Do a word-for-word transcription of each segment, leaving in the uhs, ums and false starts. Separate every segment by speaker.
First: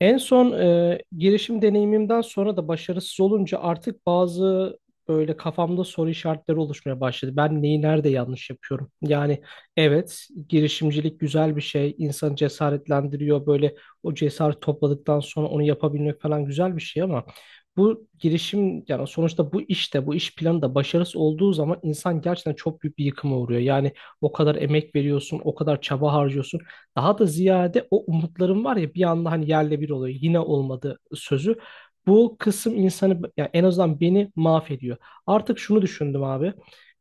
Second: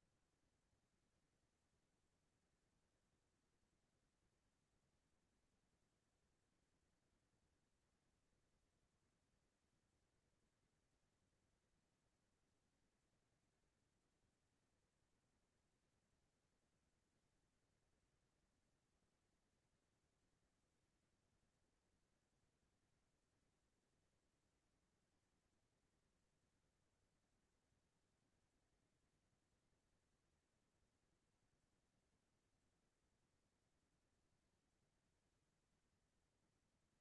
Speaker 1: En son e, girişim deneyimimden sonra da başarısız olunca artık bazı böyle kafamda soru işaretleri oluşmaya başladı. Ben neyi nerede yanlış yapıyorum? Yani evet girişimcilik güzel bir şey. İnsanı cesaretlendiriyor. Böyle o cesaret topladıktan sonra onu yapabilmek falan güzel bir şey ama bu girişim yani sonuçta bu işte bu iş planı da başarısız olduğu zaman insan gerçekten çok büyük bir yıkıma uğruyor. Yani o kadar emek veriyorsun, o kadar çaba harcıyorsun. Daha da ziyade o umutların var ya bir anda hani yerle bir oluyor. Yine olmadı sözü. Bu kısım insanı yani en azından beni mahvediyor. Artık şunu düşündüm abi.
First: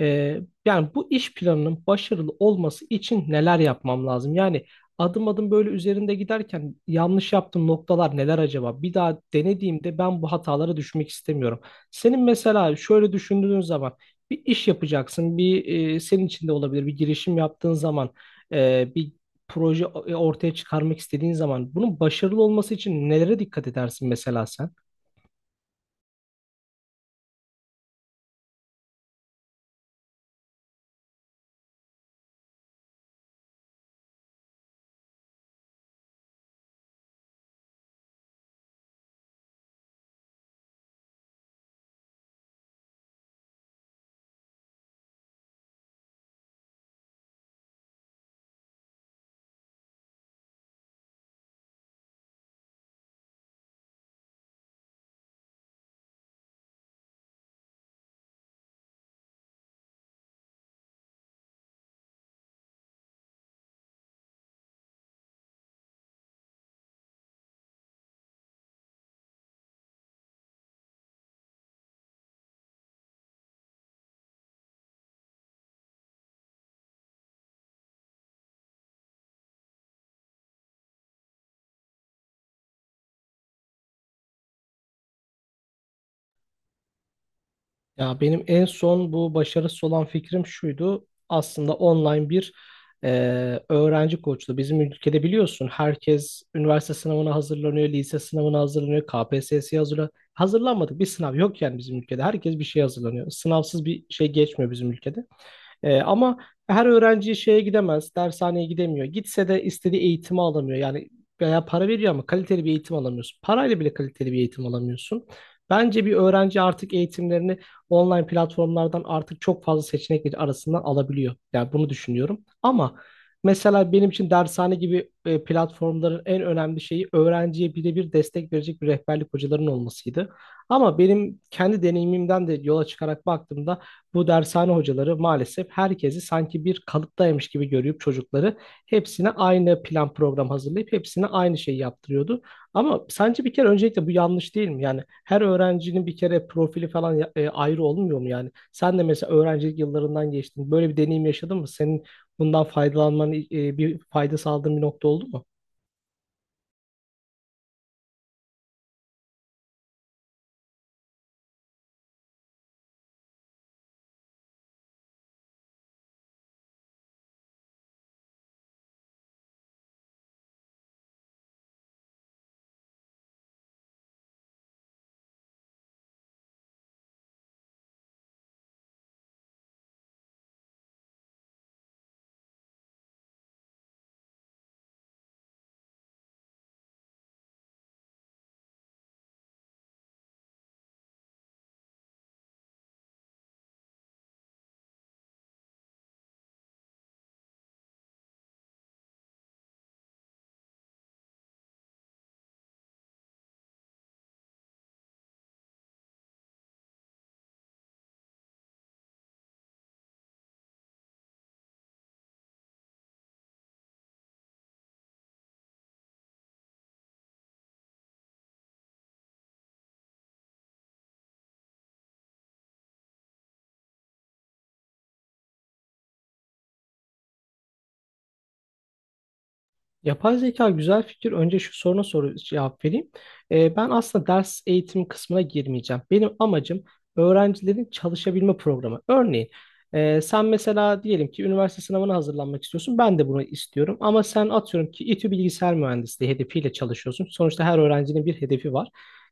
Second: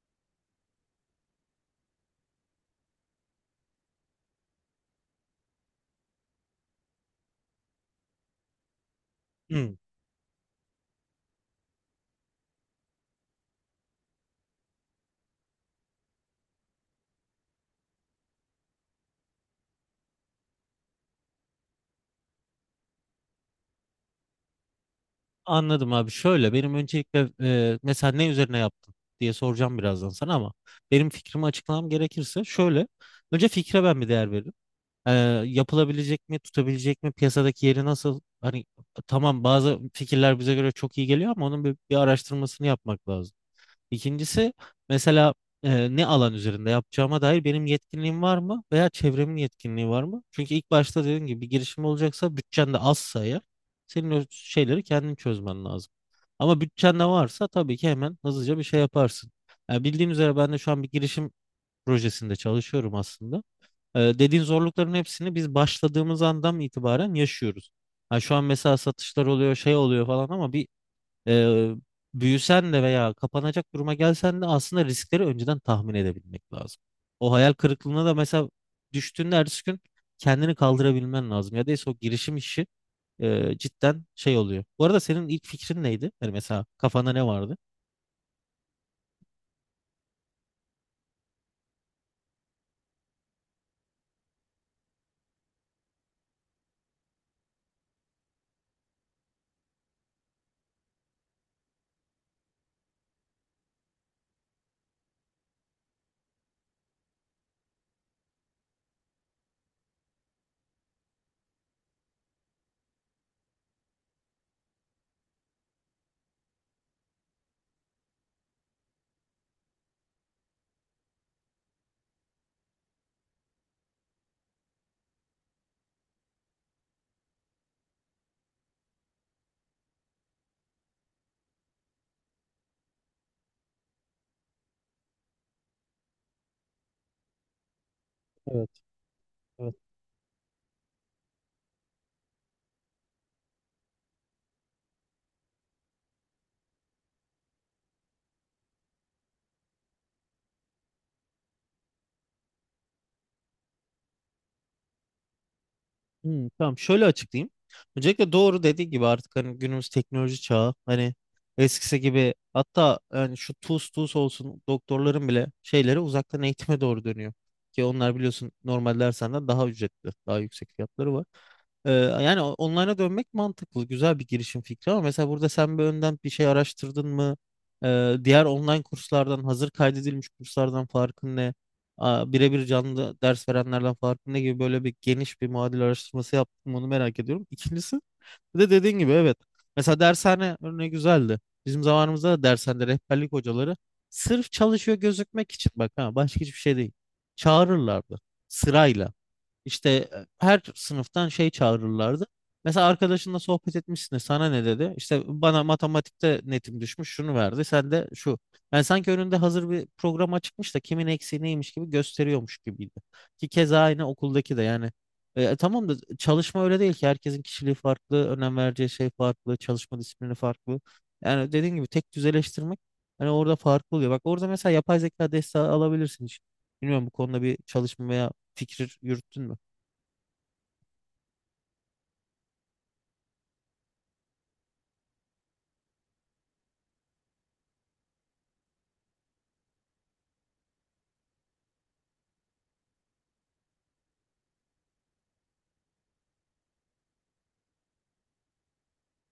Speaker 1: Ee, yani bu iş planının başarılı olması için neler yapmam lazım? Yani adım adım böyle üzerinde giderken yanlış yaptığım noktalar neler acaba? Bir daha
Speaker 2: Hı,
Speaker 1: denediğimde ben bu hatalara düşmek istemiyorum. Senin mesela şöyle düşündüğün zaman bir iş yapacaksın, bir e, senin içinde olabilir bir girişim yaptığın zaman e, bir proje e, ortaya çıkarmak istediğin zaman bunun başarılı olması için nelere dikkat edersin mesela sen?
Speaker 2: anladım abi. Şöyle benim öncelikle e, mesela ne üzerine yaptın diye soracağım birazdan sana ama benim fikrimi açıklamam gerekirse şöyle. Önce fikre ben bir değer veririm. E, yapılabilecek mi, tutabilecek mi, piyasadaki yeri nasıl? Hani tamam bazı fikirler bize göre çok iyi geliyor ama onun bir, bir araştırmasını yapmak lazım. İkincisi mesela e, ne alan üzerinde yapacağıma dair benim yetkinliğim var mı veya çevremin yetkinliği var mı? Çünkü ilk başta dediğim gibi bir girişim olacaksa bütçen de azsa eğer senin o şeyleri kendin çözmen lazım. Ama bütçen de varsa tabii ki hemen hızlıca bir şey yaparsın. Yani bildiğin üzere ben de şu an bir girişim projesinde çalışıyorum aslında. E, dediğin zorlukların hepsini biz başladığımız andan itibaren yaşıyoruz. Ha şu an mesela satışlar oluyor, şey oluyor falan ama bir e, büyüsen de veya kapanacak duruma gelsen de aslında riskleri önceden tahmin edebilmek lazım. O hayal kırıklığına da mesela düştüğünde ertesi gün kendini kaldırabilmen lazım. Ya da o girişim işi e, cidden şey oluyor. Bu arada senin ilk fikrin neydi? Yani mesela kafanda ne vardı?
Speaker 1: Ya benim en son bu başarısız olan fikrim şuydu. Aslında online bir e, öğrenci koçluğu. Bizim ülkede biliyorsun herkes üniversite sınavına hazırlanıyor, lise sınavına hazırlanıyor, K P S S'ye hazırlanıyor. Hazırlanmadık bir sınav yok yani bizim ülkede. Herkes bir şey hazırlanıyor. Sınavsız bir şey geçmiyor bizim ülkede. Ee, ama her öğrenci şeye gidemez, dershaneye gidemiyor. Gitse de istediği eğitimi alamıyor. Yani veya para veriyor ama kaliteli bir eğitim alamıyorsun. Parayla bile kaliteli bir eğitim alamıyorsun. Bence bir öğrenci artık eğitimlerini online platformlardan artık çok fazla seçenek arasından alabiliyor. Yani bunu düşünüyorum. Ama mesela benim için dershane gibi e, platformların en önemli şeyi öğrenciye birebir destek verecek bir rehberlik hocaların olmasıydı. Ama benim kendi deneyimimden de yola çıkarak baktığımda bu dershane hocaları maalesef herkesi sanki bir kalıptaymış gibi görüp çocukları
Speaker 2: Evet,
Speaker 1: hepsine
Speaker 2: evet.
Speaker 1: aynı plan program hazırlayıp hepsine aynı şeyi yaptırıyordu. Ama sence bir kere öncelikle bu yanlış değil mi? Yani her öğrencinin bir kere profili falan ya- e, ayrı olmuyor mu yani? Sen de mesela öğrencilik yıllarından geçtin. Böyle bir deneyim yaşadın mı? Senin bundan faydalanmanın e, bir fayda sağladığın bir nokta oldu mu?
Speaker 2: Hmm, tamam şöyle açıklayayım. Öncelikle doğru dediği gibi artık hani günümüz teknoloji çağı hani eskisi gibi hatta yani şu tuz tuz olsun doktorların bile şeyleri uzaktan eğitime doğru dönüyor. Ki onlar biliyorsun normal dersenden daha ücretli daha yüksek fiyatları var. Ee, yani o- online'a dönmek mantıklı. Güzel bir girişim fikri ama mesela burada sen bir önden bir şey araştırdın mı? Ee, diğer online kurslardan, hazır kaydedilmiş kurslardan farkın ne? Aa, birebir canlı ders verenlerden farkın ne gibi böyle bir geniş bir muadil araştırması yaptım onu merak ediyorum. İkincisi bir de dediğin gibi evet. Mesela dershane örneği güzeldi. Bizim zamanımızda da dershanede rehberlik hocaları sırf çalışıyor gözükmek için bak ha başka hiçbir şey değil. Çağırırlardı sırayla. İşte e, her sınıftan şey çağırırlardı. Mesela arkadaşınla sohbet etmişsin de sana ne dedi? İşte bana matematikte netim düşmüş şunu verdi. Sen de şu. Yani sanki önünde hazır bir program açıkmış da kimin eksiği neymiş gibi gösteriyormuş gibiydi. Ki keza aynı okuldaki de yani. E, tamam da çalışma öyle değil ki. Herkesin kişiliği farklı, önem vereceği şey farklı, çalışma disiplini farklı. Yani dediğin gibi tek düzeleştirmek hani orada farklı oluyor. Bak orada mesela yapay zeka desteği alabilirsin hiç. Bilmiyorum bu konuda bir çalışma veya fikir yürüttün mü?
Speaker 1: Yapay zeka güzel fikir. Önce şu soruna soru cevap vereyim. Ee, ben aslında ders eğitim kısmına girmeyeceğim. Benim amacım öğrencilerin çalışabilme programı. Örneğin e, sen mesela diyelim ki üniversite sınavına hazırlanmak istiyorsun. Ben de bunu istiyorum. Ama sen atıyorum ki İTÜ Bilgisayar Mühendisliği hedefiyle çalışıyorsun. Sonuçta her öğrencinin bir hedefi var.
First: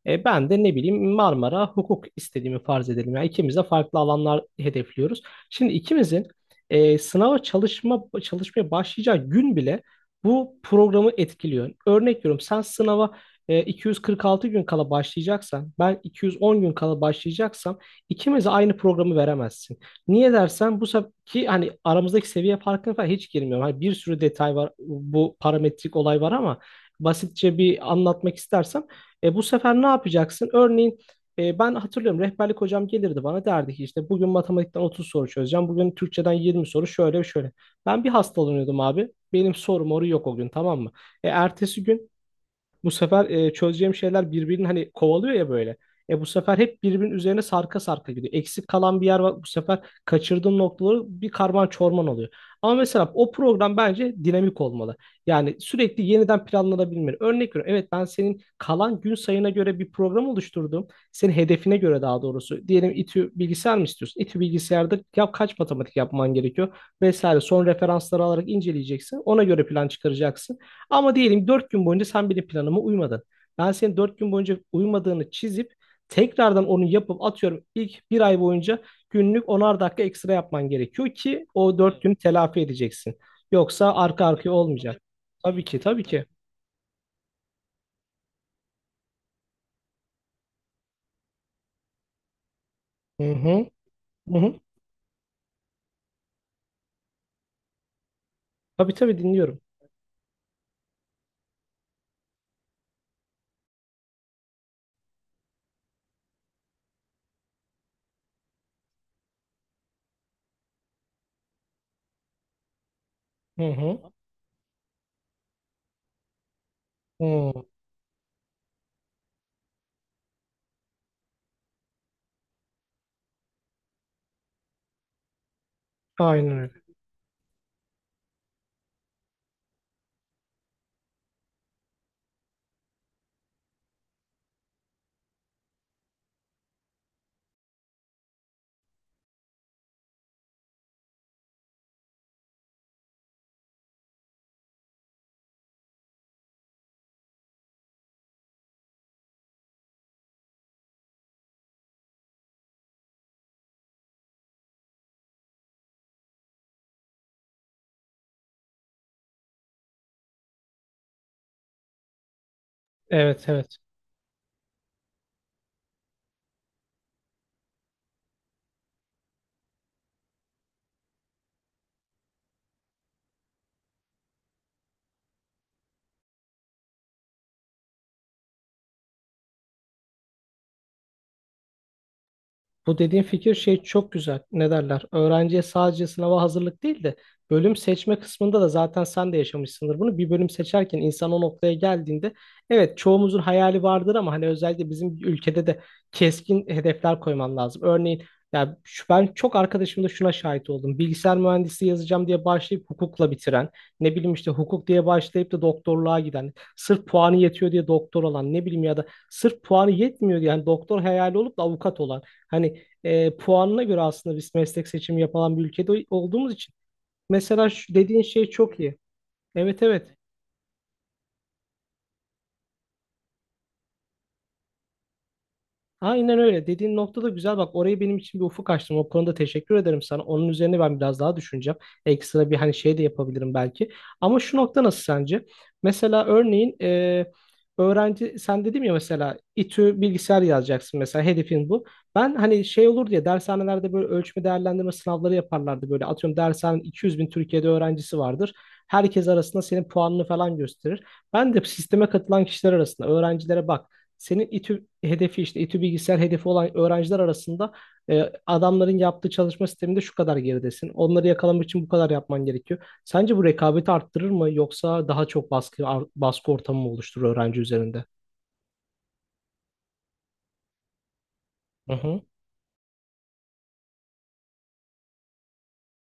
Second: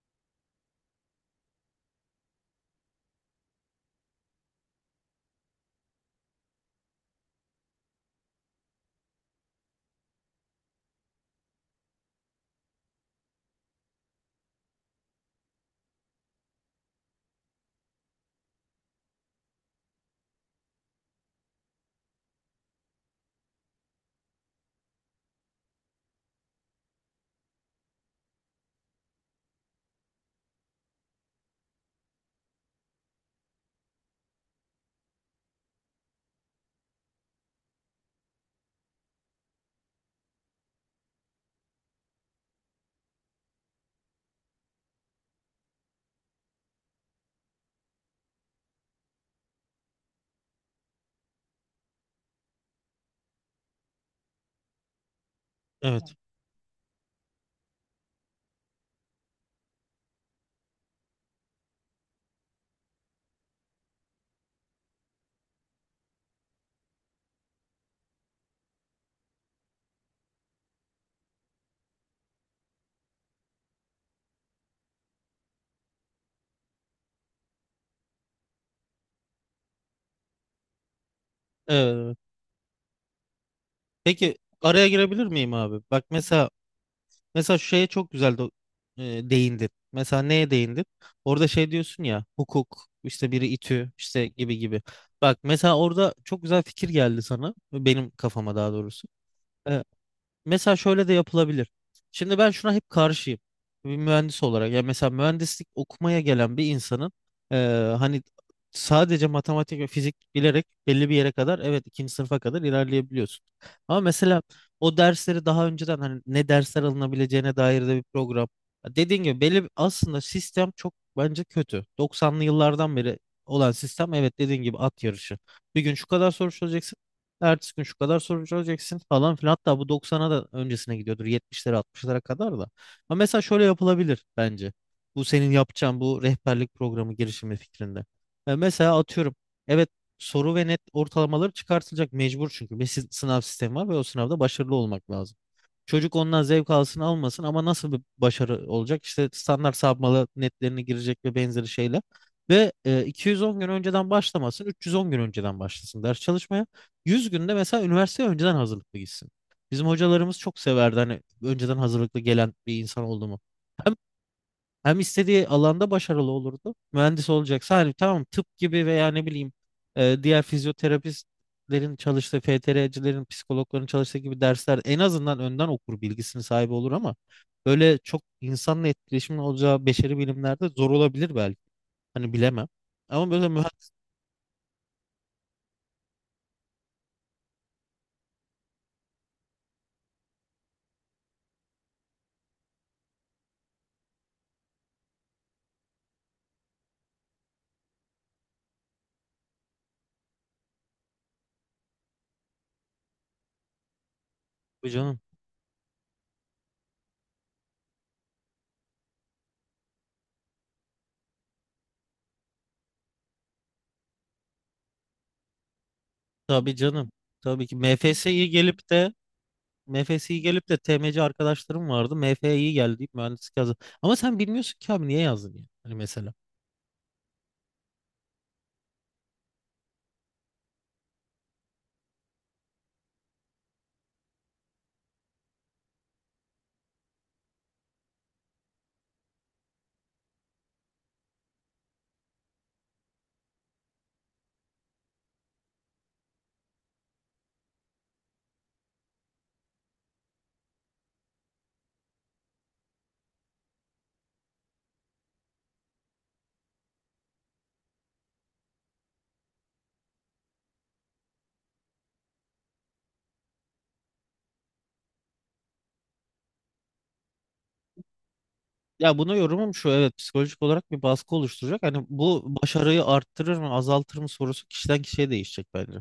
Speaker 1: E, ben de ne bileyim Marmara hukuk istediğimi farz edelim. Yani ikimiz de farklı alanlar hedefliyoruz. Şimdi ikimizin e, sınava çalışma çalışmaya başlayacağı gün bile bu programı etkiliyor. Örnek veriyorum, sen sınava e, iki yüz kırk altı gün kala başlayacaksan ben iki yüz on gün kala başlayacaksam ikimize aynı programı veremezsin. Niye dersen bu sefer ki hani aramızdaki seviye farkına falan hiç girmiyorum. Hani bir sürü detay var, bu parametrik olay var ama basitçe bir anlatmak istersem e, bu sefer ne yapacaksın? Örneğin e, ben hatırlıyorum, rehberlik hocam gelirdi bana derdi ki işte bugün matematikten otuz soru çözeceğim. Bugün Türkçeden yirmi soru şöyle şöyle. Ben bir hastalanıyordum abi. Benim sorum oru yok o gün, tamam mı? E, ertesi gün bu sefer e, çözeceğim şeyler birbirini hani kovalıyor ya böyle. E bu sefer hep birbirinin üzerine sarka sarka gidiyor. Eksik kalan bir yer var. Bu sefer kaçırdığım noktaları bir karman çorman oluyor. Ama mesela o program bence dinamik olmalı. Yani
Speaker 2: Evet.
Speaker 1: sürekli
Speaker 2: Evet.
Speaker 1: yeniden planlanabilmeli. Örnek veriyorum. Evet, ben senin kalan gün sayına göre bir program oluşturdum. Senin hedefine göre daha doğrusu. Diyelim İTÜ bilgisayar mı istiyorsun? İTÜ bilgisayarda ya kaç matematik yapman gerekiyor? Vesaire. Son referansları alarak inceleyeceksin. Ona göre plan çıkaracaksın. Ama diyelim dört gün boyunca sen benim planıma uymadın. Ben senin dört gün boyunca uymadığını çizip tekrardan onu yapıp atıyorum ilk bir ay boyunca günlük onar dakika ekstra yapman gerekiyor ki o dört, Evet, günü
Speaker 2: evet.
Speaker 1: telafi edeceksin. Yoksa arka
Speaker 2: Peki
Speaker 1: arkaya
Speaker 2: araya
Speaker 1: olmayacak.
Speaker 2: girebilir miyim
Speaker 1: Tabii ki
Speaker 2: abi?
Speaker 1: tabii,
Speaker 2: Bak
Speaker 1: Tabii, ki.
Speaker 2: mesela mesela şu şeye çok güzel do- e, değindin. Mesela neye değindin? Orada şey diyorsun ya hukuk
Speaker 1: Hı
Speaker 2: işte biri
Speaker 1: hı.
Speaker 2: İTÜ işte
Speaker 1: Hı
Speaker 2: gibi
Speaker 1: hı.
Speaker 2: gibi. Bak mesela orada çok güzel fikir geldi sana benim kafama daha
Speaker 1: Tabii
Speaker 2: doğrusu.
Speaker 1: tabii, dinliyorum.
Speaker 2: E, Mesela şöyle de yapılabilir. Şimdi ben şuna hep karşıyım. Bir mühendis olarak. Ya mesela mühendislik okumaya gelen bir insanın eee, hani sadece matematik ve fizik bilerek belli bir yere kadar evet ikinci sınıfa kadar ilerleyebiliyorsun.
Speaker 1: Hı
Speaker 2: Ama
Speaker 1: hı.
Speaker 2: mesela o dersleri daha önceden hani ne dersler
Speaker 1: Hı.
Speaker 2: alınabileceğine dair de bir program. Ya Dediğin gibi belli bir- aslında sistem çok bence kötü. doksanlı yıllardan beri olan sistem evet dediğin gibi at yarışı. Bir gün şu kadar soru
Speaker 1: Aynen öyle.
Speaker 2: çözeceksin. Ertesi gün şu kadar soru çözeceksin falan filan. Hatta bu doksan'a da öncesine gidiyordur. yetmişlere altmışlara kadar da. Ama mesela şöyle yapılabilir bence. Bu senin yapacağın bu rehberlik programı girişimi fikrinde. E, mesela atıyorum. Evet soru ve net ortalamaları çıkartılacak mecbur çünkü. Bir sı- sınav sistemi var ve o sınavda başarılı olmak lazım. Çocuk ondan zevk alsın almasın ama nasıl bir başarı olacak? İşte standart sapmalı netlerine girecek ve benzeri şeyler. Ve e, iki yüz on gün önceden başlamasın, üç yüz on gün önceden başlasın ders çalışmaya. yüz günde mesela üniversiteye önceden hazırlıklı gitsin. Bizim hocalarımız çok severdi hani önceden hazırlıklı gelen bir insan oldu mu?
Speaker 1: Evet evet.
Speaker 2: Hem istediği alanda başarılı olurdu. Mühendis olacaksa hani tamam tıp gibi veya ne bileyim e, diğer fizyoterapistlerin çalıştığı, F T R'cilerin, psikologların çalıştığı gibi dersler en azından önden okur bilgisini sahibi olur ama böyle çok insanla etkileşimin olacağı beşeri bilimlerde zor olabilir belki. Hani bilemem.
Speaker 1: Bu dediğin
Speaker 2: Ama böyle
Speaker 1: fikir şey
Speaker 2: mühendis.
Speaker 1: çok güzel. Ne derler? Öğrenciye sadece sınava hazırlık değil de bölüm seçme kısmında da zaten sen de yaşamışsındır bunu. Bir bölüm seçerken insan o noktaya geldiğinde evet, çoğumuzun hayali vardır ama hani özellikle bizim ülkede de keskin hedefler koyman lazım. Örneğin ya şu, ben çok arkadaşımda şuna şahit oldum. Bilgisayar mühendisliği yazacağım diye başlayıp hukukla bitiren, ne bileyim işte hukuk
Speaker 2: Tabii
Speaker 1: diye
Speaker 2: canım.
Speaker 1: başlayıp da doktorluğa giden, sırf puanı yetiyor diye doktor olan, ne bileyim, ya da sırf puanı yetmiyor diye yani doktor hayali olup da avukat olan. Hani e, puanına göre aslında biz meslek seçimi yapılan bir ülkede olduğumuz için.
Speaker 2: Tabii canım. Tabii
Speaker 1: Mesela
Speaker 2: ki
Speaker 1: şu
Speaker 2: MFS'yi
Speaker 1: dediğin şey çok
Speaker 2: gelip
Speaker 1: iyi.
Speaker 2: de
Speaker 1: Evet evet.
Speaker 2: MFS'yi gelip de T M C arkadaşlarım vardı. M F'yi geldi deyip mühendislik yazdı. Ama sen bilmiyorsun ki abi niye yazdın ya? Hani mesela.
Speaker 1: Aynen öyle. Dediğin nokta da güzel. Bak orayı benim için bir ufuk açtın. O konuda teşekkür ederim sana. Onun üzerine ben biraz daha düşüneceğim. Ekstra bir hani şey de yapabilirim belki. Ama şu nokta nasıl sence? Mesela örneğin e, öğrenci, sen dedim ya mesela İTÜ bilgisayar yazacaksın, mesela hedefin bu. Ben hani şey olur diye dershanelerde böyle ölçme değerlendirme sınavları yaparlardı böyle. Atıyorum dershanenin 200 bin Türkiye'de öğrencisi vardır. Herkes arasında senin puanını falan gösterir. Ben de sisteme katılan kişiler arasında öğrencilere bak. Senin İTÜ hedefi, işte İTÜ bilgisayar hedefi olan öğrenciler arasında e, adamların yaptığı çalışma sisteminde şu kadar geridesin. Onları yakalamak için bu kadar yapman gerekiyor. Sence bu rekabeti arttırır mı yoksa daha çok baskı ar- baskı ortamı mı oluşturur öğrenci üzerinde?
Speaker 2: Ya buna yorumum şu evet psikolojik olarak bir baskı oluşturacak.
Speaker 1: Hı
Speaker 2: Hani
Speaker 1: hı.
Speaker 2: bu başarıyı arttırır mı azaltır mı sorusu kişiden kişiye değişecek bence.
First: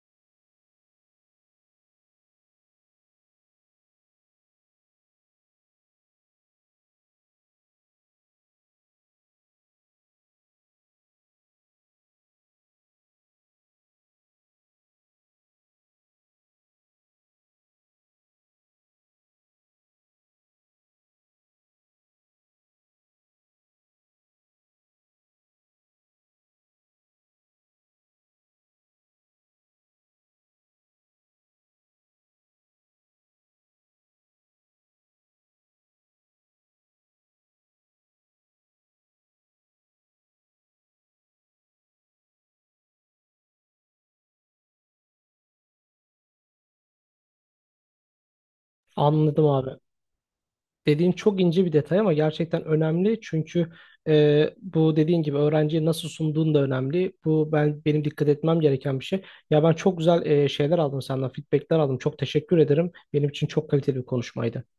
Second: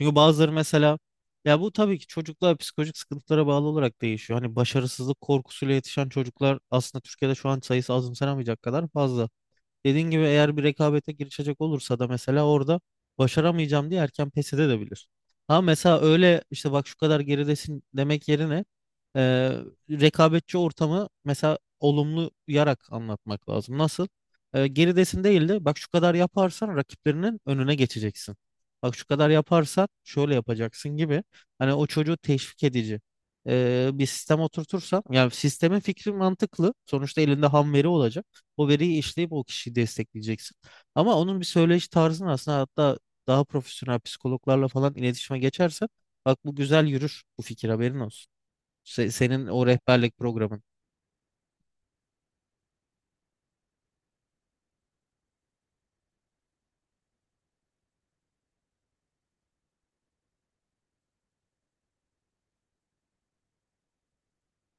Speaker 2: Çünkü bazıları mesela ya bu tabii ki çocuklar psikolojik sıkıntılara bağlı olarak değişiyor. Hani başarısızlık korkusuyla yetişen çocuklar aslında Türkiye'de şu an sayısı azımsanamayacak kadar fazla. Dediğin gibi eğer bir rekabete girişecek olursa da mesela orada başaramayacağım diye erken pes edebilir. Ama mesela öyle işte bak şu kadar geridesin demek yerine e, rekabetçi ortamı mesela olumlu yarak anlatmak lazım. Nasıl? E, geridesin değil de bak şu kadar yaparsan rakiplerinin önüne geçeceksin. Bak şu kadar yaparsan şöyle yapacaksın gibi. Hani o çocuğu teşvik edici e, bir sistem oturtursam yani sistemin fikri mantıklı. Sonuçta elinde ham veri olacak. O veriyi işleyip o kişiyi destekleyeceksin. Ama onun bir söyleyiş tarzını aslında hatta daha profesyonel psikologlarla falan iletişime geçersen bak bu güzel yürür bu fikir haberin olsun. Se-
Speaker 1: Anladım
Speaker 2: senin o
Speaker 1: abi.
Speaker 2: rehberlik programın.
Speaker 1: Dediğin çok ince bir detay ama gerçekten önemli çünkü e, bu dediğin gibi öğrenciye nasıl sunduğun da önemli. Bu ben benim dikkat etmem gereken bir şey. Ya ben çok güzel e, şeyler aldım senden, feedbackler aldım. Çok teşekkür ederim. Benim için çok kaliteli bir konuşmaydı.